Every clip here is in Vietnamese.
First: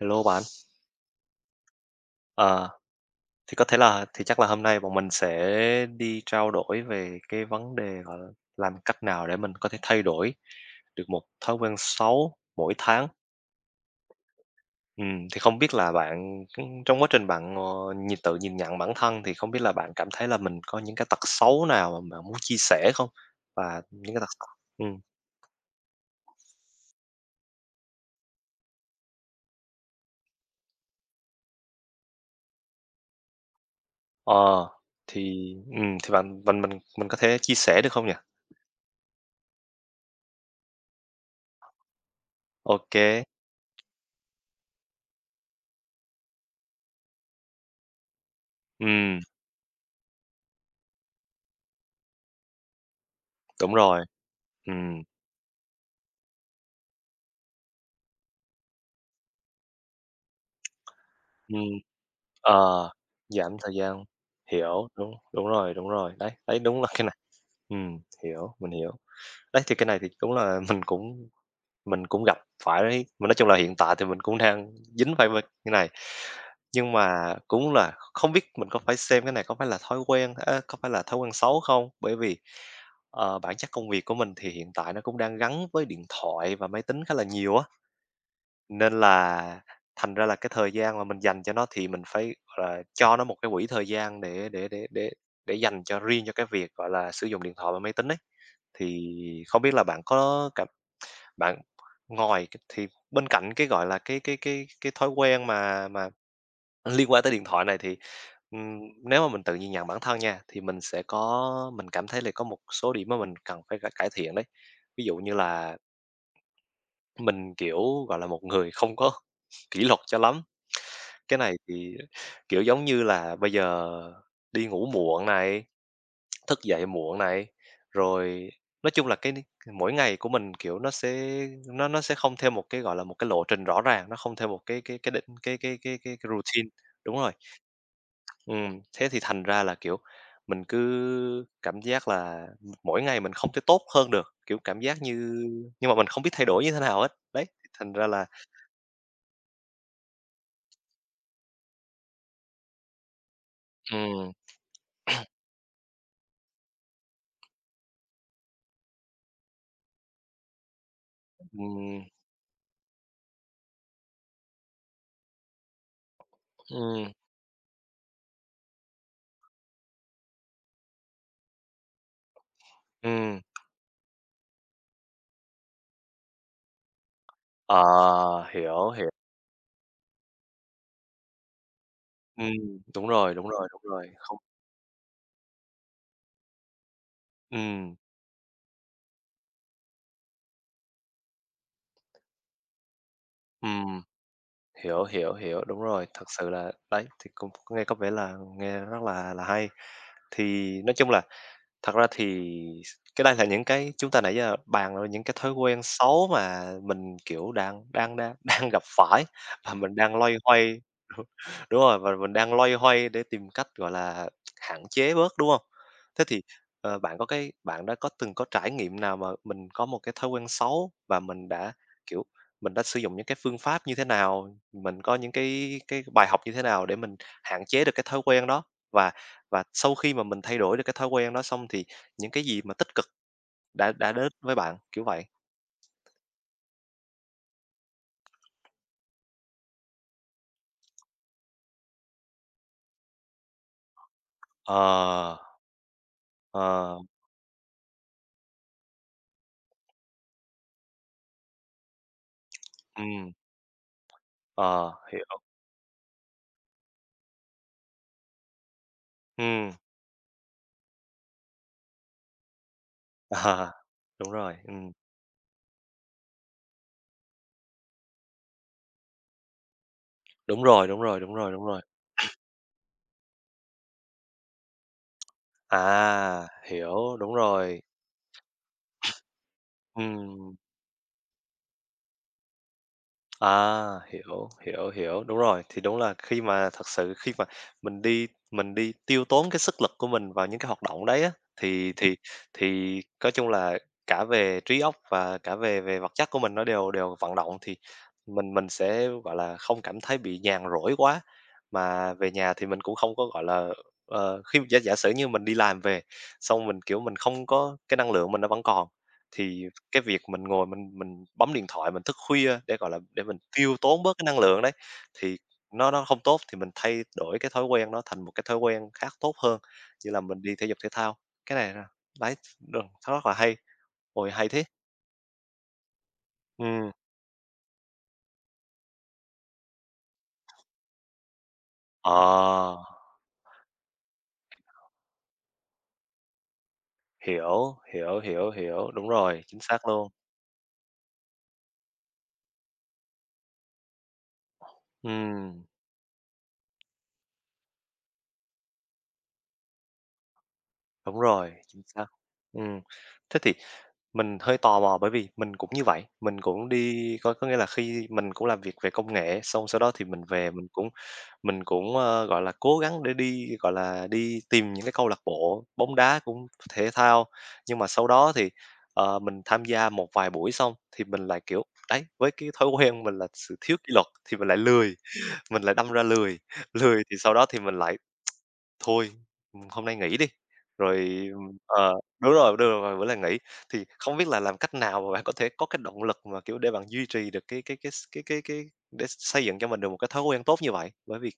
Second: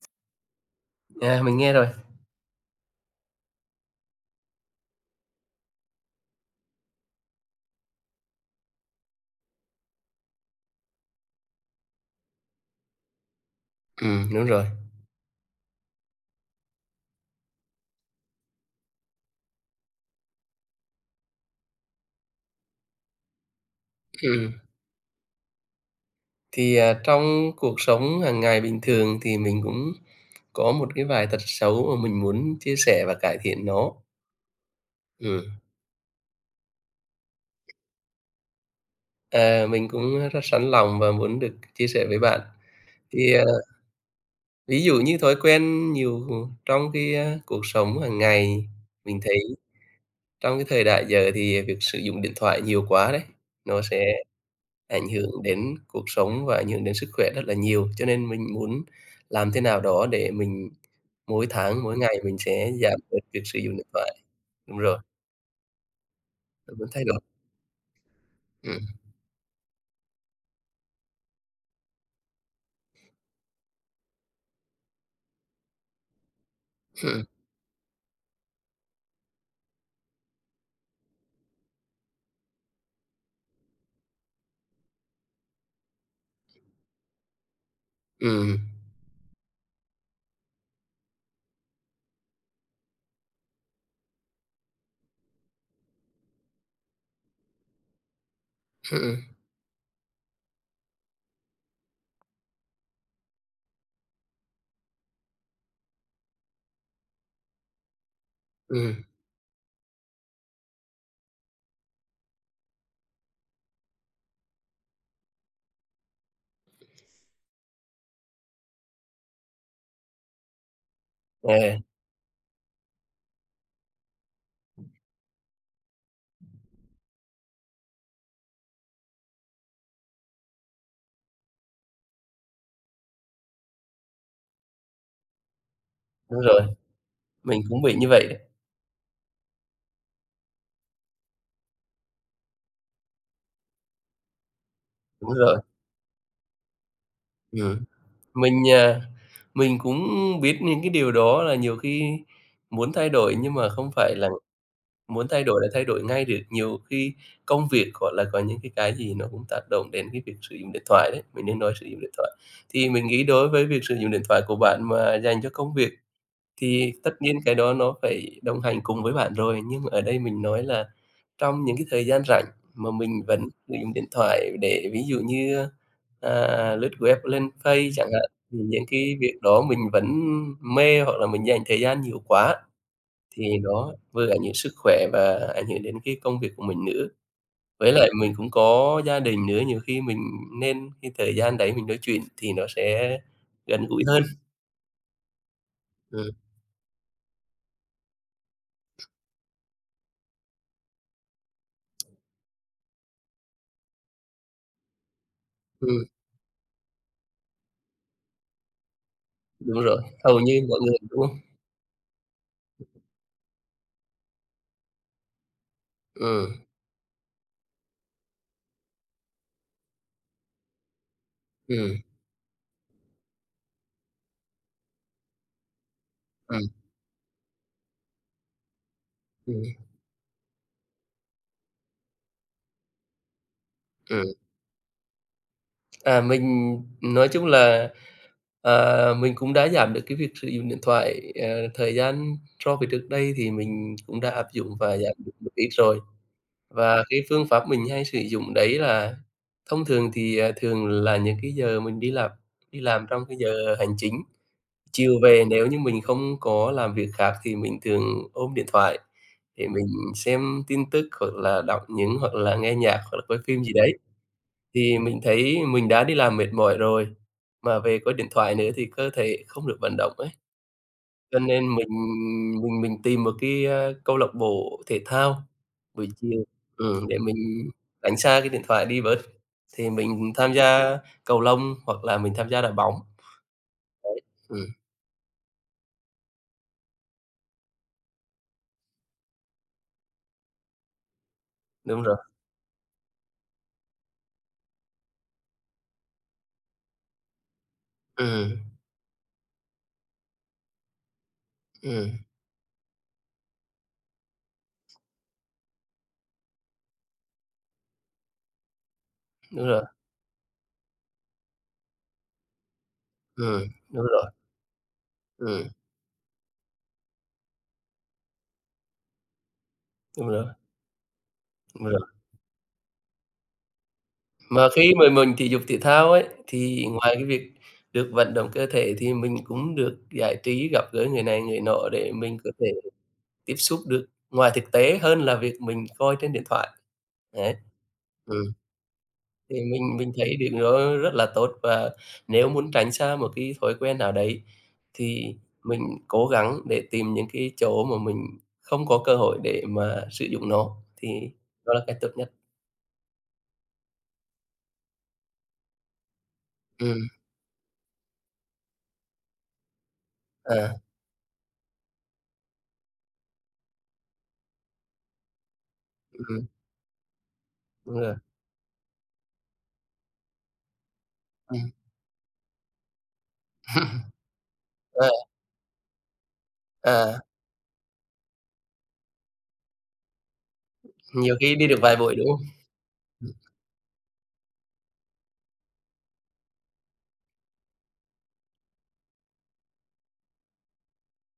Hello bạn! À, mình nghe rồi. À. Thì có thể là thì chắc là hôm nay bọn mình sẽ đi trao đổi về cái vấn đề, gọi là, làm cách nào để mình có thể thay đổi được một thói quen xấu mỗi tháng. Ừm, đúng rồi. Ừm, thì không biết là bạn, ừm, trong quá trình bạn, ờ, nhìn tự nhìn nhận bản thân, thì không biết là bạn cảm thấy là mình có những cái tật xấu nào mà bạn muốn chia sẻ không? Và những cái tật xấu Ừm. ừm. Thì, à, trong cuộc sống hàng ngày bình thường thì mình cũng có một cái vài tật xấu mà mình muốn chia sẻ và cải thiện nó. Ờ. Ừm. Thì, ừm, thì bạn mình mình mình có thể chia sẻ được không nhỉ? À, mình cũng rất sẵn lòng và muốn được chia sẻ với bạn. Ô kê. Thì, à, ví dụ như thói quen nhiều trong cái, a, cuộc sống hàng ngày, mình Ừm. thấy trong cái thời đại giờ thì việc sử dụng điện thoại nhiều quá đấy, Đúng nó rồi. sẽ Ừm. ảnh hưởng đến cuộc sống và ảnh hưởng đến sức khỏe rất là nhiều. Cho nên mình muốn làm thế nào đó để mình mỗi Ừm. tháng, mỗi ngày mình sẽ Ờ, giảm bớt việc giảm sử thời dụng điện gian. thoại. Đúng Hiểu, rồi. đúng, đúng rồi, đúng rồi, đấy, đấy, Mình đúng là muốn cái thay này. đổi. Ừm, hiểu, mình Ừm. hiểu. Đấy, thì cái này thì đúng là mình cũng mình cũng gặp phải, mà nói chung là hiện tại thì mình cũng đang dính vài ba cái này. Nhưng mà Hừm. cũng là không biết mình có phải xem cái này có phải là thói quen, ơ, có phải là thói quen xấu không? Bởi vì, ờ, bản chất công việc của mình thì hiện tại nó cũng đang gắn với điện thoại và máy tính khá là nhiều á Ừm. nên là thành ra là cái thời gian mà mình dành cho nó thì mình phải, gọi là, cho nó một cái quỹ thời gian để để để để để dành cho riêng cho cái việc, gọi là, sử dụng điện thoại và máy tính ấy. Hưm, Thì ừm. không biết là bạn có cảm bạn ngoài cái thì bên cạnh cái, gọi là, cái cái cái cái thói quen mà mà liên quan tới điện thoại này thì, ừm, Ừm. nếu mà mình tự nhìn nhận bản thân nha, thì mình sẽ có mình cảm thấy là có một số điểm mà mình cần phải cải cải thiện đấy, ví dụ như là Mình, kiểu, gọi là, một người không có kỷ luật cho lắm. Cái này À. thì, kiểu, giống như là bây giờ đi ngủ muộn này, thức dậy muộn này. Rồi, nói chung là cái ni mỗi ngày của mình kiểu nó sẽ nó nó sẽ không theo một cái, gọi là, một cái lộ trình rõ ràng, nó không theo một cái cái cái định cái cái cái cái cái Đúng rồi. routine. Đúng rồi. Mình cũng bị như vậy đấy. Ừm. Thế thì thành ra là, kiểu, mình cứ cảm giác là, ừm, mỗi ngày mình không thể tốt hơn được, kiểu, cảm giác như Đúng rồi. nhưng mà mình không biết thay đổi như thế nào hết. Đấy, Ừm. thành ra là Mình, à, mình cũng biết những cái điều đó là nhiều khi muốn thay đổi, nhưng mà không phải là Ừm. muốn thay đổi là thay đổi ngay được, nhiều khi công việc, gọi là, có những cái cái gì nó cũng tác động đến cái việc sử dụng điện thoại đấy, mình nên nói sử dụng Ừm. điện thoại. Thì mình nghĩ đối với việc sử dụng điện thoại của bạn mà dành cho công việc thì tất Ừm. nhiên cái đó nó phải đồng hành cùng với bạn rồi, nhưng ở đây mình nói là trong những cái thời gian rảnh mà mình Ừm. vẫn sử dụng điện thoại để ví dụ như, à, lướt web, lên Ờ, Face chẳng hạn. Thì những hiểu, hiểu. cái việc đó mình vẫn mê hoặc là mình dành thời gian nhiều Ừm. quá, Đúng rồi, thì đúng rồi, đúng nó rồi. vừa Không. ảnh hưởng sức khỏe và ảnh hưởng đến cái công việc của mình nữa. Với Ừm. lại mình cũng có gia đình nữa, nhiều khi mình nên cái thời gian đấy mình nói chuyện thì nó sẽ gần Ừm. gũi hơn. Hiểu, hiểu, hiểu, đúng rồi. Thật Ừm. sự là, đấy, thì cũng nghe có vẻ là nghe rất là là hay. Thì nói chung là thật ra thì s cái đây là những cái chúng ta nãy giờ bàn vào những cái thói quen Ừm. xấu mà mình, kiểu, đang đang đang đang gặp phải, và Đúng mình rồi. đang loay Hầu như mọi hoay người, đúng hông? đúng rồi, và mình đang loay hoay để tìm cách, gọi là, hạn chế bớt, đúng hông? Thế thì, Ừm. ờ, bạn có cái bạn đã có từng có trải nghiệm nào mà mình có một cái thói quen xấu và mình đã, Ừm. kiểu, mình đã sử dụng những cái phương pháp như thế nào, mình có những cái cái bài học như thế Ừm. nào để mình hạn chế được cái thói quen đó? Và và Ừm. sau khi mà mình thay đổi được cái thói quen đó xong, thì những cái gì mà tích cực đã đã đến Ừm. với bạn? Kiểu vậy. À, mình nói chung là, à, mình cũng đã giảm được cái việc sử dụng điện thoại, ờ, thời gian so với trước đây thì mình cũng đã áp dụng và giảm được Ờ. một ít rồi. Ờ. Và cái phương pháp mình hay sử dụng đấy là thông thường thì, à, thường là những cái giờ mình đi làm đi làm trong Ừm. cái giờ hành chính, Ờ, chiều hiểu. về nếu như mình không có làm việc khác thì mình thường ôm điện thoại để Ừm. mình xem tin tức hoặc là đọc những hoặc là nghe nhạc hoặc là coi phim À. gì đấy. Đúng rồi. Ừm. Thì mình thấy mình đã đi làm mệt mỏi rồi, mà về có điện thoại nữa thì cơ thể không được vận động ấy. Đúng rồi, đúng rồi, đúng Cho rồi, đúng nên rồi. mình mình mình tìm một cái, a, câu lạc bộ thể thao buổi chiều, À. ừm, Hiểu, để đúng mình rồi. tránh xa cái điện thoại đi bớt. Thì mình tham Ừm. gia cầu lông hoặc là mình tham gia đá bóng. À! Đấy. Hiểu, Ừm. hiểu, hiểu, đúng rồi. Thì đúng là khi mà thật sự khi mà mình đi mình đi tiêu tốn cái sức lực của mình vào những cái hoạt động đấy á, thì Đúng rồi. thì thì có chung là cả về trí óc và cả về về vật chất của mình nó đều đều vận động thì mình Ừm. mình sẽ, gọi là, không cảm thấy bị nhàn rỗi quá, Ừm. mà về nhà thì mình cũng không có, gọi là, ờ, khi giả giả sử như mình đi làm về, xong mình, kiểu, mình không có cái năng lượng mình nó vẫn còn, thì Đúng rồi. cái việc mình ngồi mình mình bấm điện thoại, mình thức khuya để, gọi là, để mình Ừm, tiêu đúng tốn bớt cái rồi. năng lượng đấy thì Ừm. nó nó không tốt, thì mình thay đổi cái thói quen đó thành một cái thói quen khác tốt hơn, như là Đúng mình rồi. đi thể dục thể thao. Cái này là Đúng rồi. đấy, đ nó rất là hay. Ôi, hay thế! Mà khi mà mình thể dục thể thao ấy, thì Ừm. ngoài cái việc được vận động cơ thể thì mình cũng được giải trí, gặp gỡ người này người nọ để Ờ. mình có thể tiếp xúc được ngoài thực tế hơn là việc mình coi trên điện thoại. Đấy. Hiểu, hiểu, Ừm. hiểu, hiểu. Đúng rồi, Thì chính mình xác luôn. mình thấy điều đó rất là tốt, và nếu muốn tránh xa một cái thói quen nào đấy, thì Ừm. mình cố gắng để tìm những cái chỗ mà mình không có cơ hội để mà sử dụng nó thì Đúng rồi, đó là chính cách xác. tốt nhất. Ừm. Thế thì mình hơi tò mò bởi vì mình cũng như vậy, mình cũng Ừm. đi có có nghĩa là khi mình cũng làm việc về công nghệ, xong sau đó thì mình về mình À. cũng mình cũng, ơ, gọi là, cố gắng để đi, gọi là, đi tìm những cái câu lạc bộ bóng đá, Ừm hứm. cũng thể thao. Nhưng mà Đúng sau rồi. đó thì, ờ, mình tham gia một vài buổi xong thì mình lại, kiểu, Ừm. đấy, với cái thói quen mình là sự thiếu kỷ luật thì mình lại lười, Ờ. mình lại đâm ra lười, lười thì À. sau đó thì mình lại "Thôi, hôm nay nghỉ đi." Rồi, Nhiều khi ừm đi được ờ, vài buổi, đúng đúng hông? rồi, Ừm. đúng rồi, vài bữa lại nghỉ. Thì không biết là làm cách nào mà bạn có thể có cái động lực mà, kiểu, để bạn duy trì được cái cái cái s cái cái cái để x xây dựng cho mình được một cái thói quen tốt như vậy? Bởi vì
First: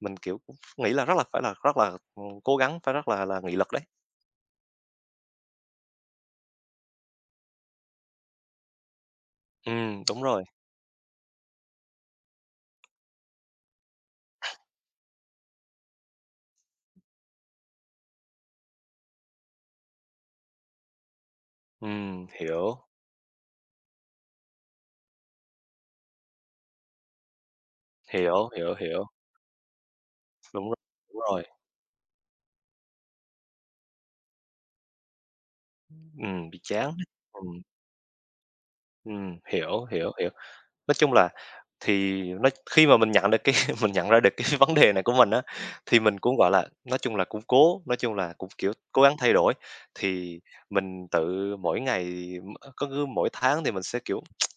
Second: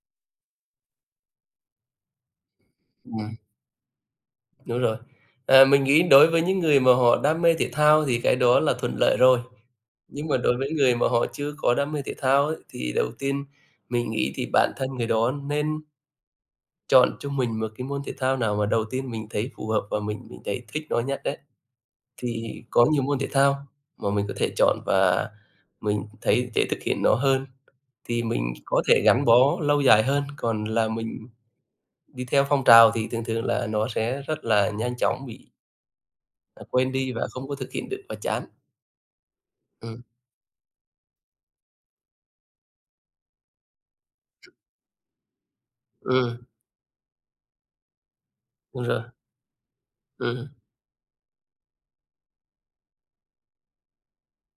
mình, kiểu, nghĩ là rất là phải là rất là, ừm, cố gắng, phải rất là Ừm. là nghị lực đấy. Đúng rồi. À, mình nghĩ đối với những người mà họ đam mê thể thao thì cái đó là thuận lợi rồi, Ừm, đúng nhưng mà rồi. đối với người mà họ chưa có đam mê thể thao ấy, thì đầu tiên mình nghĩ thì bản thân người đó nên chọn cho mình một cái môn thể thao nào mà đầu tiên mình thấy phù hợp và mình mình thấy thích nó nhất ấy. Ừm, Thì hiểu. có nhiều môn thể thao mà mình có thể chọn, và mình thấy dễ thực hiện nó hơn, thì Hiểu, mình hiểu, có thể hiểu. gắn bó lâu dài hơn, Đúng còn rồi, là đúng mình rồi. đi theo phong trào thì thường thường là nó sẽ rất là nhanh chóng bị Ừm, bị à, chán quên đi và đó, không có ừm. thực hiện được và chán. Ừm, hiểu, Ừm. hiểu, hiểu. Nói chung là, thì nó khi mà mình nhận được cái mình nhận ra được cái vấn đề này của mình á, thì mình cũng, Ừm. gọi là, nói chung là cũng cố nói chung là cũng, kiểu, Đúng rồi. cố gắng thay đổi. Thì Ừm. mình tự mỗi ngày m cứ cứ mỗi tháng thì mình sẽ, kiểu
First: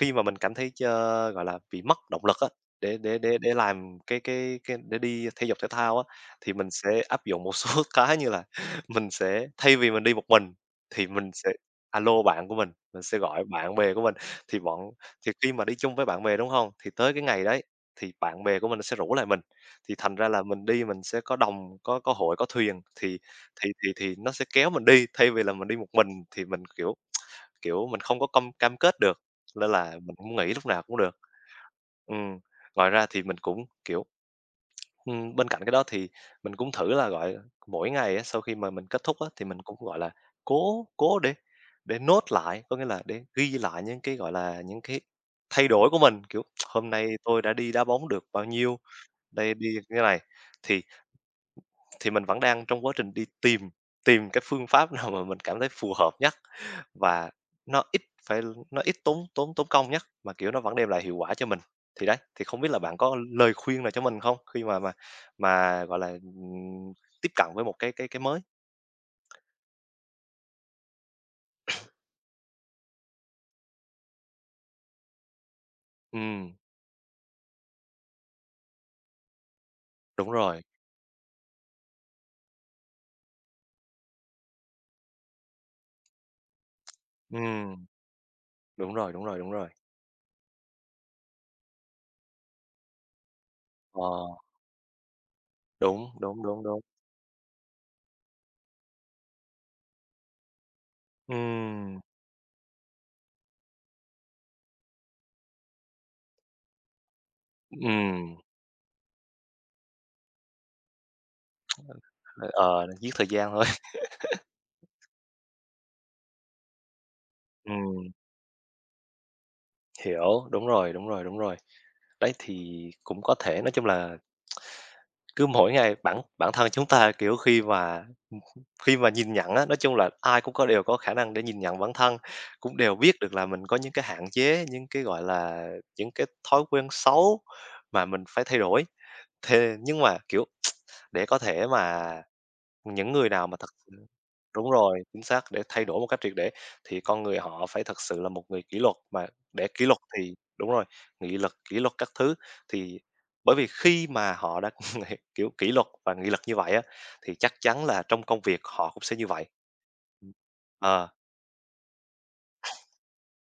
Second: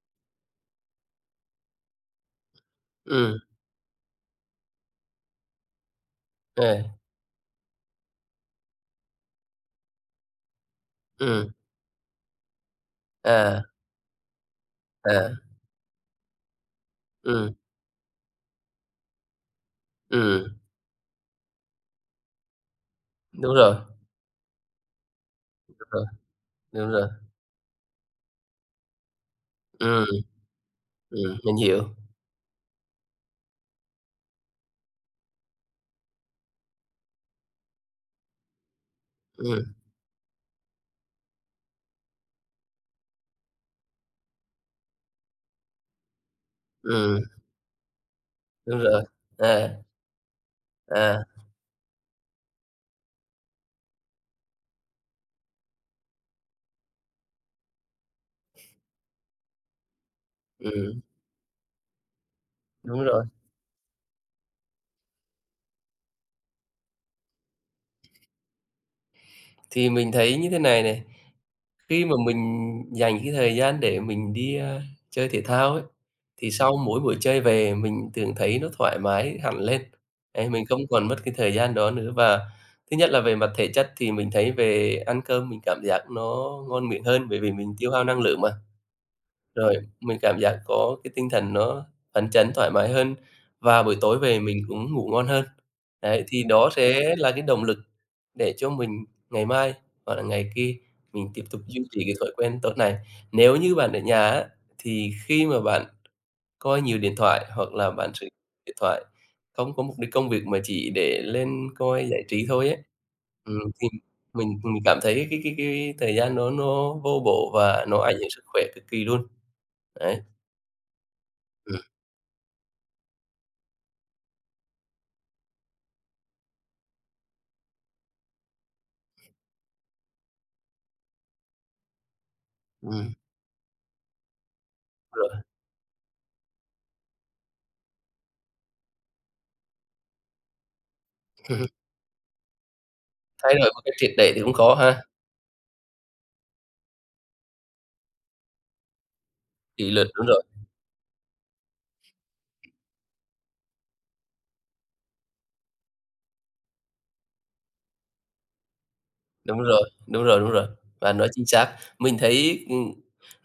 khi mà mình cảm thấy chơ gọi là, bị mất động lực á, để để Ừm. để để làm cái cái cái để đi thể dục thể thao á, thì mình À. sẽ áp dụng một số cái như là, mình sẽ thay vì mình đi một mình, thì mình sẽ Ừm. a lô bạn của mình, mình sẽ gọi À. bạn bè của mình. Thì bọn thì À. khi mà đi chung với bạn bè, đúng hông? Thì tới cái ngày Ừm. đấy, thì bạn bè của mình nó sẽ rủ lại mình, thì thành ra là Ừm. mình đi mình sẽ có đồng có có hội có thuyền, thì Đúng thì rồi. thì thì nó sẽ kéo mình đi, thay vì là mình Đúng đi một rồi. mình, thì mình Đúng kiểu rồi. kiểu, mình không có công cam kết được, nên là Ừm. mình có muốn nghỉ lúc nào cũng được. Ừm, mình hiểu. Ừm, ngoài ra thì mình cũng kiểu ừm, bên cạnh cái đó thì, mình cũng thử là gọi mỗi ngày á, sau khi mà mình kết thúc á, thì mình Ừm. cũng, gọi là, cố cố để để note lạ, có nghĩa là để ghi lại những cái, gọi là, những cái thay đổi của mình, kiểu, "Hôm nay Ừm. tôi đã đi đá bóng được bao nhiêu, Đúng rồi, đây đi à. thế này." Thì À. thì mình vẫn đang trong quá trình đi tìm tìm cái phương pháp nào mà mình cảm thấy phù hợp nhất, và nó ít phải nó ít tốn tốn tốn công nhất, mà, kiểu, nó vẫn đem Ừm. lại hiệu quả cho mình. Thì đấy, thì không biết là bạn Đúng có rồi. lời khuyên nào cho mình không, khi mà mà mà, gọi là, ừm, tiếp cận với một cái cái cái mới? Thì mình thấy như thế này này, khi mà mình dành cái thời gian để mình đi, ờ, chơi thể thao ấy, thì Ừm. sau mỗi buổi chơi về mình thường thấy nó thoải mái hẳn lên, Đúng đấy, rồi. mình không còn mất cái thời gian đó nữa, và thứ nhất là về mặt thể chất thì mình thấy về ăn cơm mình cảm giác nó ngon miệng hơn bởi vì mình Ừm. tiêu hao năng lượng mà. Đúng rồi, đúng rồi, đúng rồi. Rồi, mình cảm giác có cái tinh thần nó phấn chấn thoải mái hơn và buổi tối Ờ. về mình cũng ngủ ngon hơn. Đúng, Đấy, đúng, thì đúng, đó đúng. sẽ là cái động lực để cho mình ngày mai hoặc là ngày kia mình tiếp tục duy Ừm. trì cái thói quen tốt này. Nếu như bạn ở nhà á, thì khi mà bạn coi nhiều điện thoại hoặc là bạn sử Ừm. điện thoại không có mục đích công việc mà chỉ để lên coi giải trí Ờ, thôi ấy. ờ, giết thời gian Ừm, thôi. thì mình mình cảm thấy cái cái cái thời gian nó nó vô bổ và nó Ừm. ảnh hưởng sức khỏe cực kỳ luôn, đấy. Hiểu. Đúng rồi, đúng rồi, đúng rồi. Ừm. Đấy thì cũng có thể, nói chung là, cứ mỗi ngày bản bản thân chúng ta, kiểu, khi mà ừm, ừm, khi mà nhìn nhận á, nói chung là, ai cũng có đều có khả năng để nhìn nhận bản thân. Cũng đều biết Ừm. được là mình có những cái hạn chế, những cái, gọi Ờ. là, những cái thói quen xấu mà mình phải thay đổi. Thề nhưng mà, kiểu, để có thể mà những người nào Thay mà thật đổi một cách triệt để thì cũng đúng khó rồi, ha. chính xác, để thay đổi một cách triệt để thì con người họ phải thật sự là một người kỷ luật, mà để kỷ Kỷ luật luật, đúng thì rồi. đúng rồi, nghị lực, kỷ luật các thứ. Thì, bởi vì khi mà họ đã, kiểu, kỷ luật và nghị lực như vậy á, thì chắc chắn là trong công việc họ cũng sẽ như vậy. Đúng rồi, đúng rồi, đúng rồi, Ờ. bạn nói chính xác. Mình thấy, ừm,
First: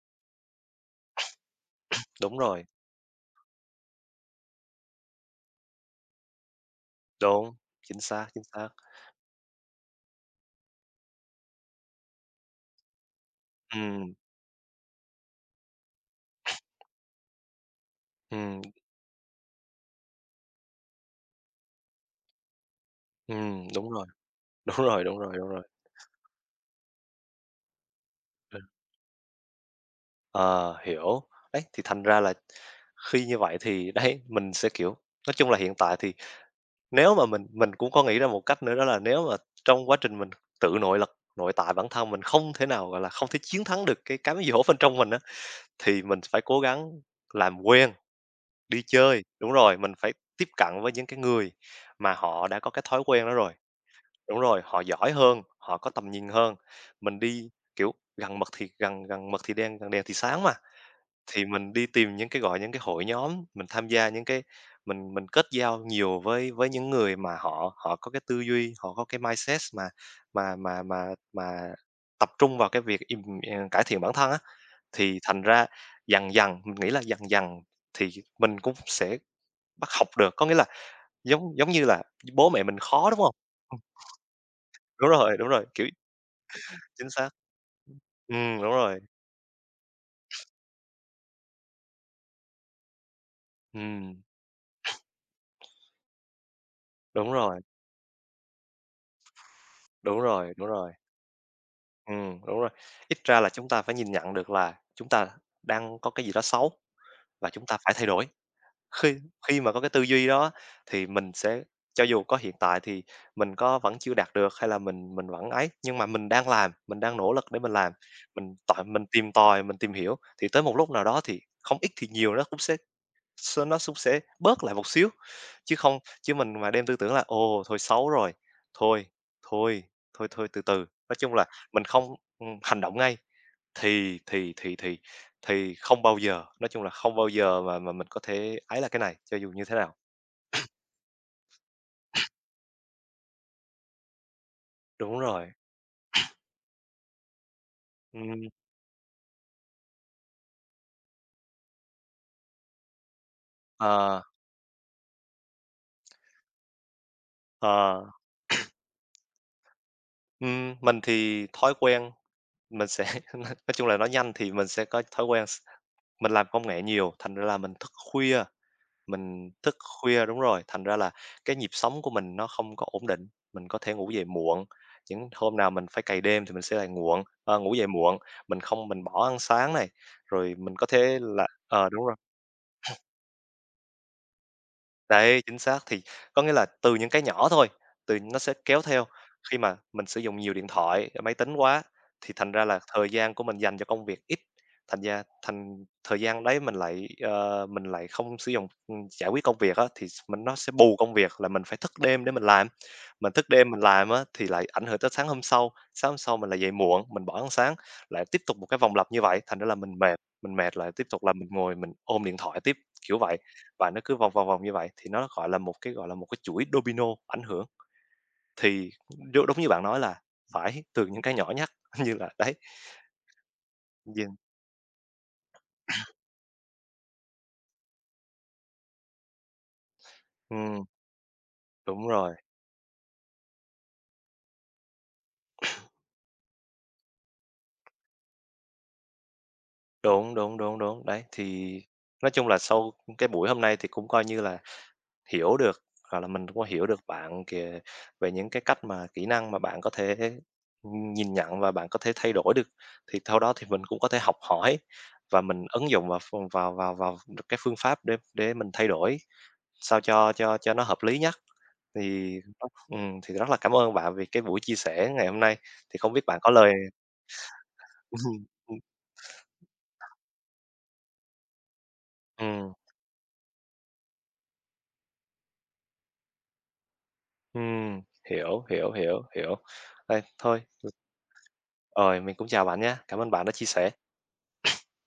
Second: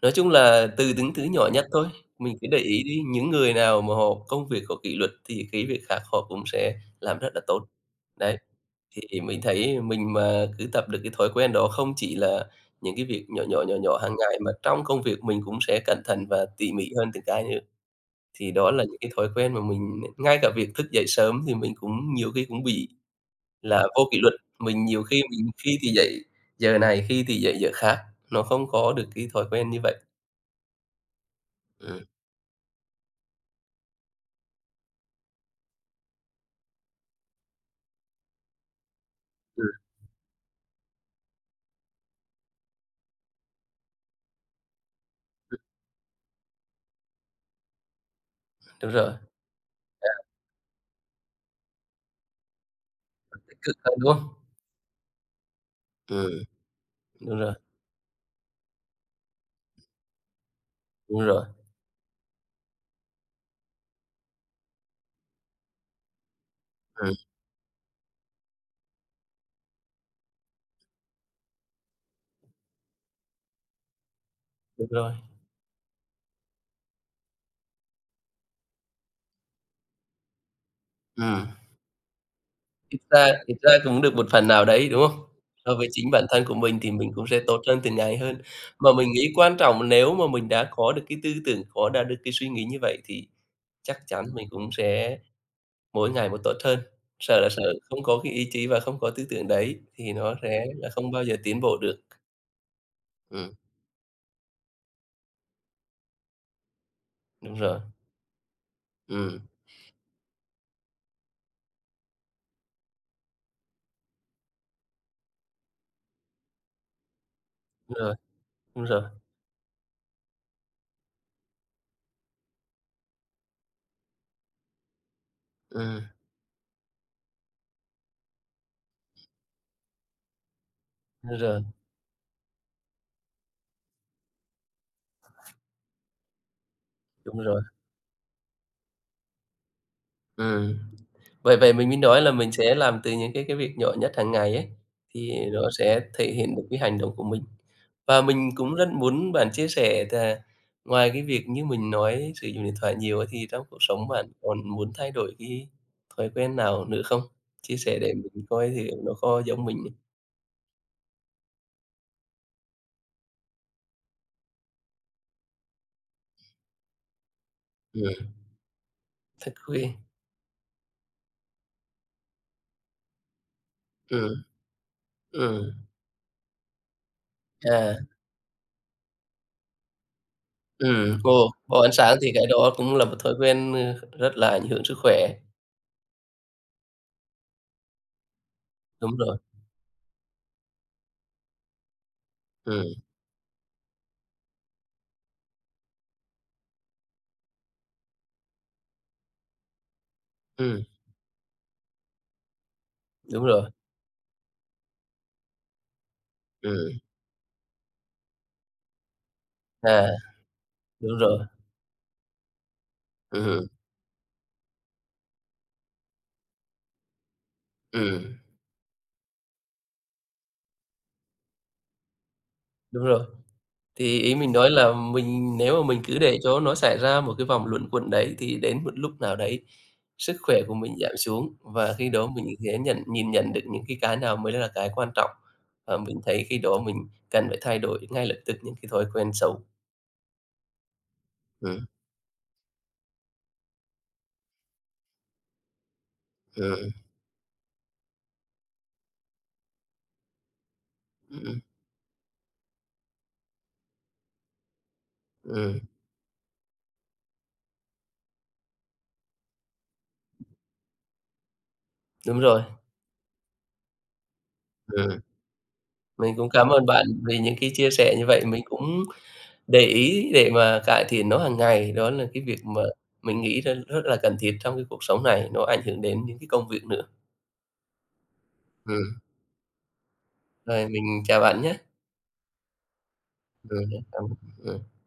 nói chung là, từ những thứ nhỏ nhất thôi, mình Đúng cứ để rồi. ý đi, những người nào mà họ công việc có kỷ luật thì cái việc khác họ cũng sẽ làm rất là Đúng, tốt. chính xác, Đấy, chính xác. thì mình thấy mình mà cứ tập được cái thói quen đó không chỉ là những cái việc nhỏ nhỏ, nhỏ nhỏ Ừm. hàng ngày mà trong công việc mình cũng sẽ cẩn thận và tỉ mỉ hơn từng cái nữa. Thì Ừm. đó là những cái thói quen mà mình ngay cả việc thức dậy sớm thì mình cũng nhiều khi cũng bị Ừm, là đúng vô rồi, kỷ luật, đúng mình nhiều rồi, đúng khi rồi, đúng mình rồi. phi thì dậy giờ này, khi thì dậy giờ khác, nó Ừ. không có được cái thói quen như vậy. Ờ, hiểu. Đấy, thì thành Ừm. ra là khi như vậy thì đấy, mình sẽ, kiểu nói chung là hiện tại thì nếu mà mình mình cũng có nghĩ ra một cách nữa đó là nếu mà Ừm, ừm. trong quá trình mình tự nội lực, nội tại bản thân mình không thể nào, gọi là, không thể chiến thắng được cái cám dỗ bên trong mình á, Ừm. thì mình phải cố gắng làm quen, đi Đúng rồi. chơi. Đúng rồi, mình À. phải tiếp cận với những cái người mà họ đã có cái thói quen đó Nó rồi. tích cực hơn, đúng không? Đúng rồi, họ giỏi hơn, họ có tầm nhìn Ừm. hơn, mình Đúng đi, rồi. kiểu, gần mực thì gần gần mực thì đen gần đèn thì sáng mà, Đúng rồi. thì mình đi tìm những cái gọi những cái hội nhóm, mình tham gia những cái mình mình kết giao nhiều với với những Ừm. người mà họ họ có cái tư duy, họ có cái mindset mà mà mà mà mà tập trung vào cái việc im à, cải thiện bản thân á. Đúng rồi. Thì thành ra, dần dần, mình nghĩ là dần dần, thì mình cũng sẽ bắt học được, có nghĩa là, giống Ừm. giống như là bố mẹ mình Thực khó, đúng ra hông? thực ra Ừm. cũng được một phần nào đấy, đúng Đúng không? rồi, đúng rồi. So Kiểu với chính bản thân của mình thì Chính mình cũng xác. sẽ tốt hơn từng ngày Ừm, hơn. ừm, đúng Mà rồi. mình nghĩ quan trọng nếu mà mình đã có được cái tư tưởng, có đạt được cái suy nghĩ như vậy thì chắc Ừm. chắn mình cũng sẽ mỗi ngày một tốt hơn, Đúng sợ là rồi. sợ không có cái ý chí và không có tư tưởng đấy thì Đúng nó rồi, sẽ đúng là rồi. không bao giờ tiến bộ được. Ừm, đúng rồi. Ít ra là Ừm. chúng ta phải nhìn nhận được là, chúng ta đang có cái gì đó xấu, và Đúng chúng ta rồi. phải thay đổi. Khi Ừm. khi mà có cái tư duy đó, thì mình sẽ cho dù có hiện tại thì mình có vẫn chưa đạt được hay là mình mình vẫn ấy, nhưng mà mình đang làm, mình đang nỗ lực để mình làm, Đúng rồi. mình tại Đúng rồi. mình tìm tòi, mình tìm hiểu, thì tới một lúc nào đó thì, không ít thì nhiều nó cũng sẽ s nó sũng sẽ bớt lại một xíu. Chứ không Ừm. chứ mình mà đem tư tưởng là "Ồ, thôi xấu rồi thôi, thôi, thôi thôi từ từ." Nói chung Đúng là, rồi. mình không, ừm, hành động ngay, thì thì thì thì thì không bao giờ, nói chung là không bao Đúng giờ rồi. mà mà mình có thể ấy là cái này, cho dù như thế nào. Ừm. Bởi vậy mình mới nói là mình sẽ làm từ những cái cái việc nhỏ nhất hàng ngày ấy, Đúng thì rồi. nó sẽ thể hiện được cái hành động của mình. Và Ừm. mình cũng rất muốn bạn chia sẻ là ngoài cái việc như mình nói sử dụng điện thoại nhiều ấy thì trong cuộc sống Ờ. bạn còn muốn thay đổi cái thói quen nào nữa không? Chia sẻ Ờ. để mình coi thử nó có giống mình ấy. Ừm. Mình thì thói quen mình sẽ nói chung là nói nhanh thì mình sẽ có thói quen s mình làm công nghệ nhiều, thành ra là mình thức Ừm. khuya mình Thức thức khuya. khuya đúng rồi. Thành ra là cái nhịp sống của mình nó không có ổn định. Mình có thể ngủ dậy Ừm. muộn, những hôm Ừm. nào mình phải cày đêm thì mình sẽ lại muộn ờ, ngủ dậy À. muộn, mình không mình bỏ ăn sáng này, rồi mình có Ừm. thể là Ồ! Bỏ ờ, ánh đúng rồi. sáng thì cái đó cũng là một thói quen, ơ, rất là ảnh hưởng sức khỏe. Đấy, chính xác. Thì có nghĩa là từ những cái nhỏ thôi, thì nó sẽ kéo theo Đúng rồi. khi mà mình sử dụng nhiều điện thoại, máy tính quá, thì thành ra là Ừm. thời gian của mình dành cho công việc ít, thành ra thành thời gian đấy mình lại, ờ, mình lại không sử dụng, ừm, giải quyết công việc á, thì s mình nó sẽ Ừm. bù công việc, là mình phải thức đêm để mình làm. Mình Đúng thức đêm rồi. mình làm á, thì lại ảnh hưởng tới sáng hôm sau, sáng hôm sau mình lại dậy Ừm. muộn, mình bỏ ăn sáng, lại tiếp tục một cái vòng lặp như vậy. Thành ra là mình À. mệt, mình mệt lại tiếp Đúng tục là rồi. mình ngồi mình ôm điện thoại tiếp, kiểu vậy. Ừm hừm. Và nó cứ vòng vòng vòng như vậy, thì nó gọi là một cái gọi là một cái chuỗi domino ảnh hưởng, Ừm. thì đúng đúng như bạn nói là phải từ những cái nhỏ nhất như là đấy. Đúng rồi. Thì ý Dừng mình nói là mình nếu mà mình cứ để cho nó xảy ra một cái vòng luẩn quẩn đấy thì đến một lúc nào đấy sức khỏe của Ừm. mình giảm xuống, và Đúng khi đó rồi. mình sẽ nhận nhìn nhận được những cái cái nào mới là cái quan trọng, và mình thấy khi đó mình cần phải thay đổi ngay lập tức những cái thói quen xấu. Đúng, đúng, đúng, đúng, đấy. Thì Ừm. nói chung là sau, ưm, cái buổi hôm nay thì cũng coi như là hiểu được, hoặc là mình cũng hiểu Ừm. được bạn kìa, về những cái cách mà kỹ năng mà bạn có thể, ừm, nhìn Ưm, nhận ừm. và bạn có thể thay đổi được. Thì theo đó thì mình cũng có thể học hỏi, và mình Ừm. ứng dụng vào vào vào vào đ cái phương pháp để để mình thay đổi, sao cho cho cho nó hợp lý nhất. Thì, Đúng rồi. [unintelligible] ừm, thì rất là cảm ơn bạn vì cái buổi chia Ừm. sẻ ngày hôm nay. Thì không biết Mình bạn cũng có cám lời ơn bạn vì những cái chia sẻ như vậy. Ừm, Mình ừm. cũng để ý để mà cải thiện nó hàng ngày, đó là cái việc Ừm. mà mình nghĩ r rất là cần thiết trong cái cuộc sống này, nó ảnh hưởng đến những cái công việc nữa. Ừm. Hiểu, hiểu, Ừm. hiểu, hiểu. Đây, thôi Rồi, ừm. mình chào bạn nhá. Rồi, mình cũng chào bạn nhá. Cảm ơn bạn đã chia Ừm sẻ. hứm. Cảm ơn. Ừm.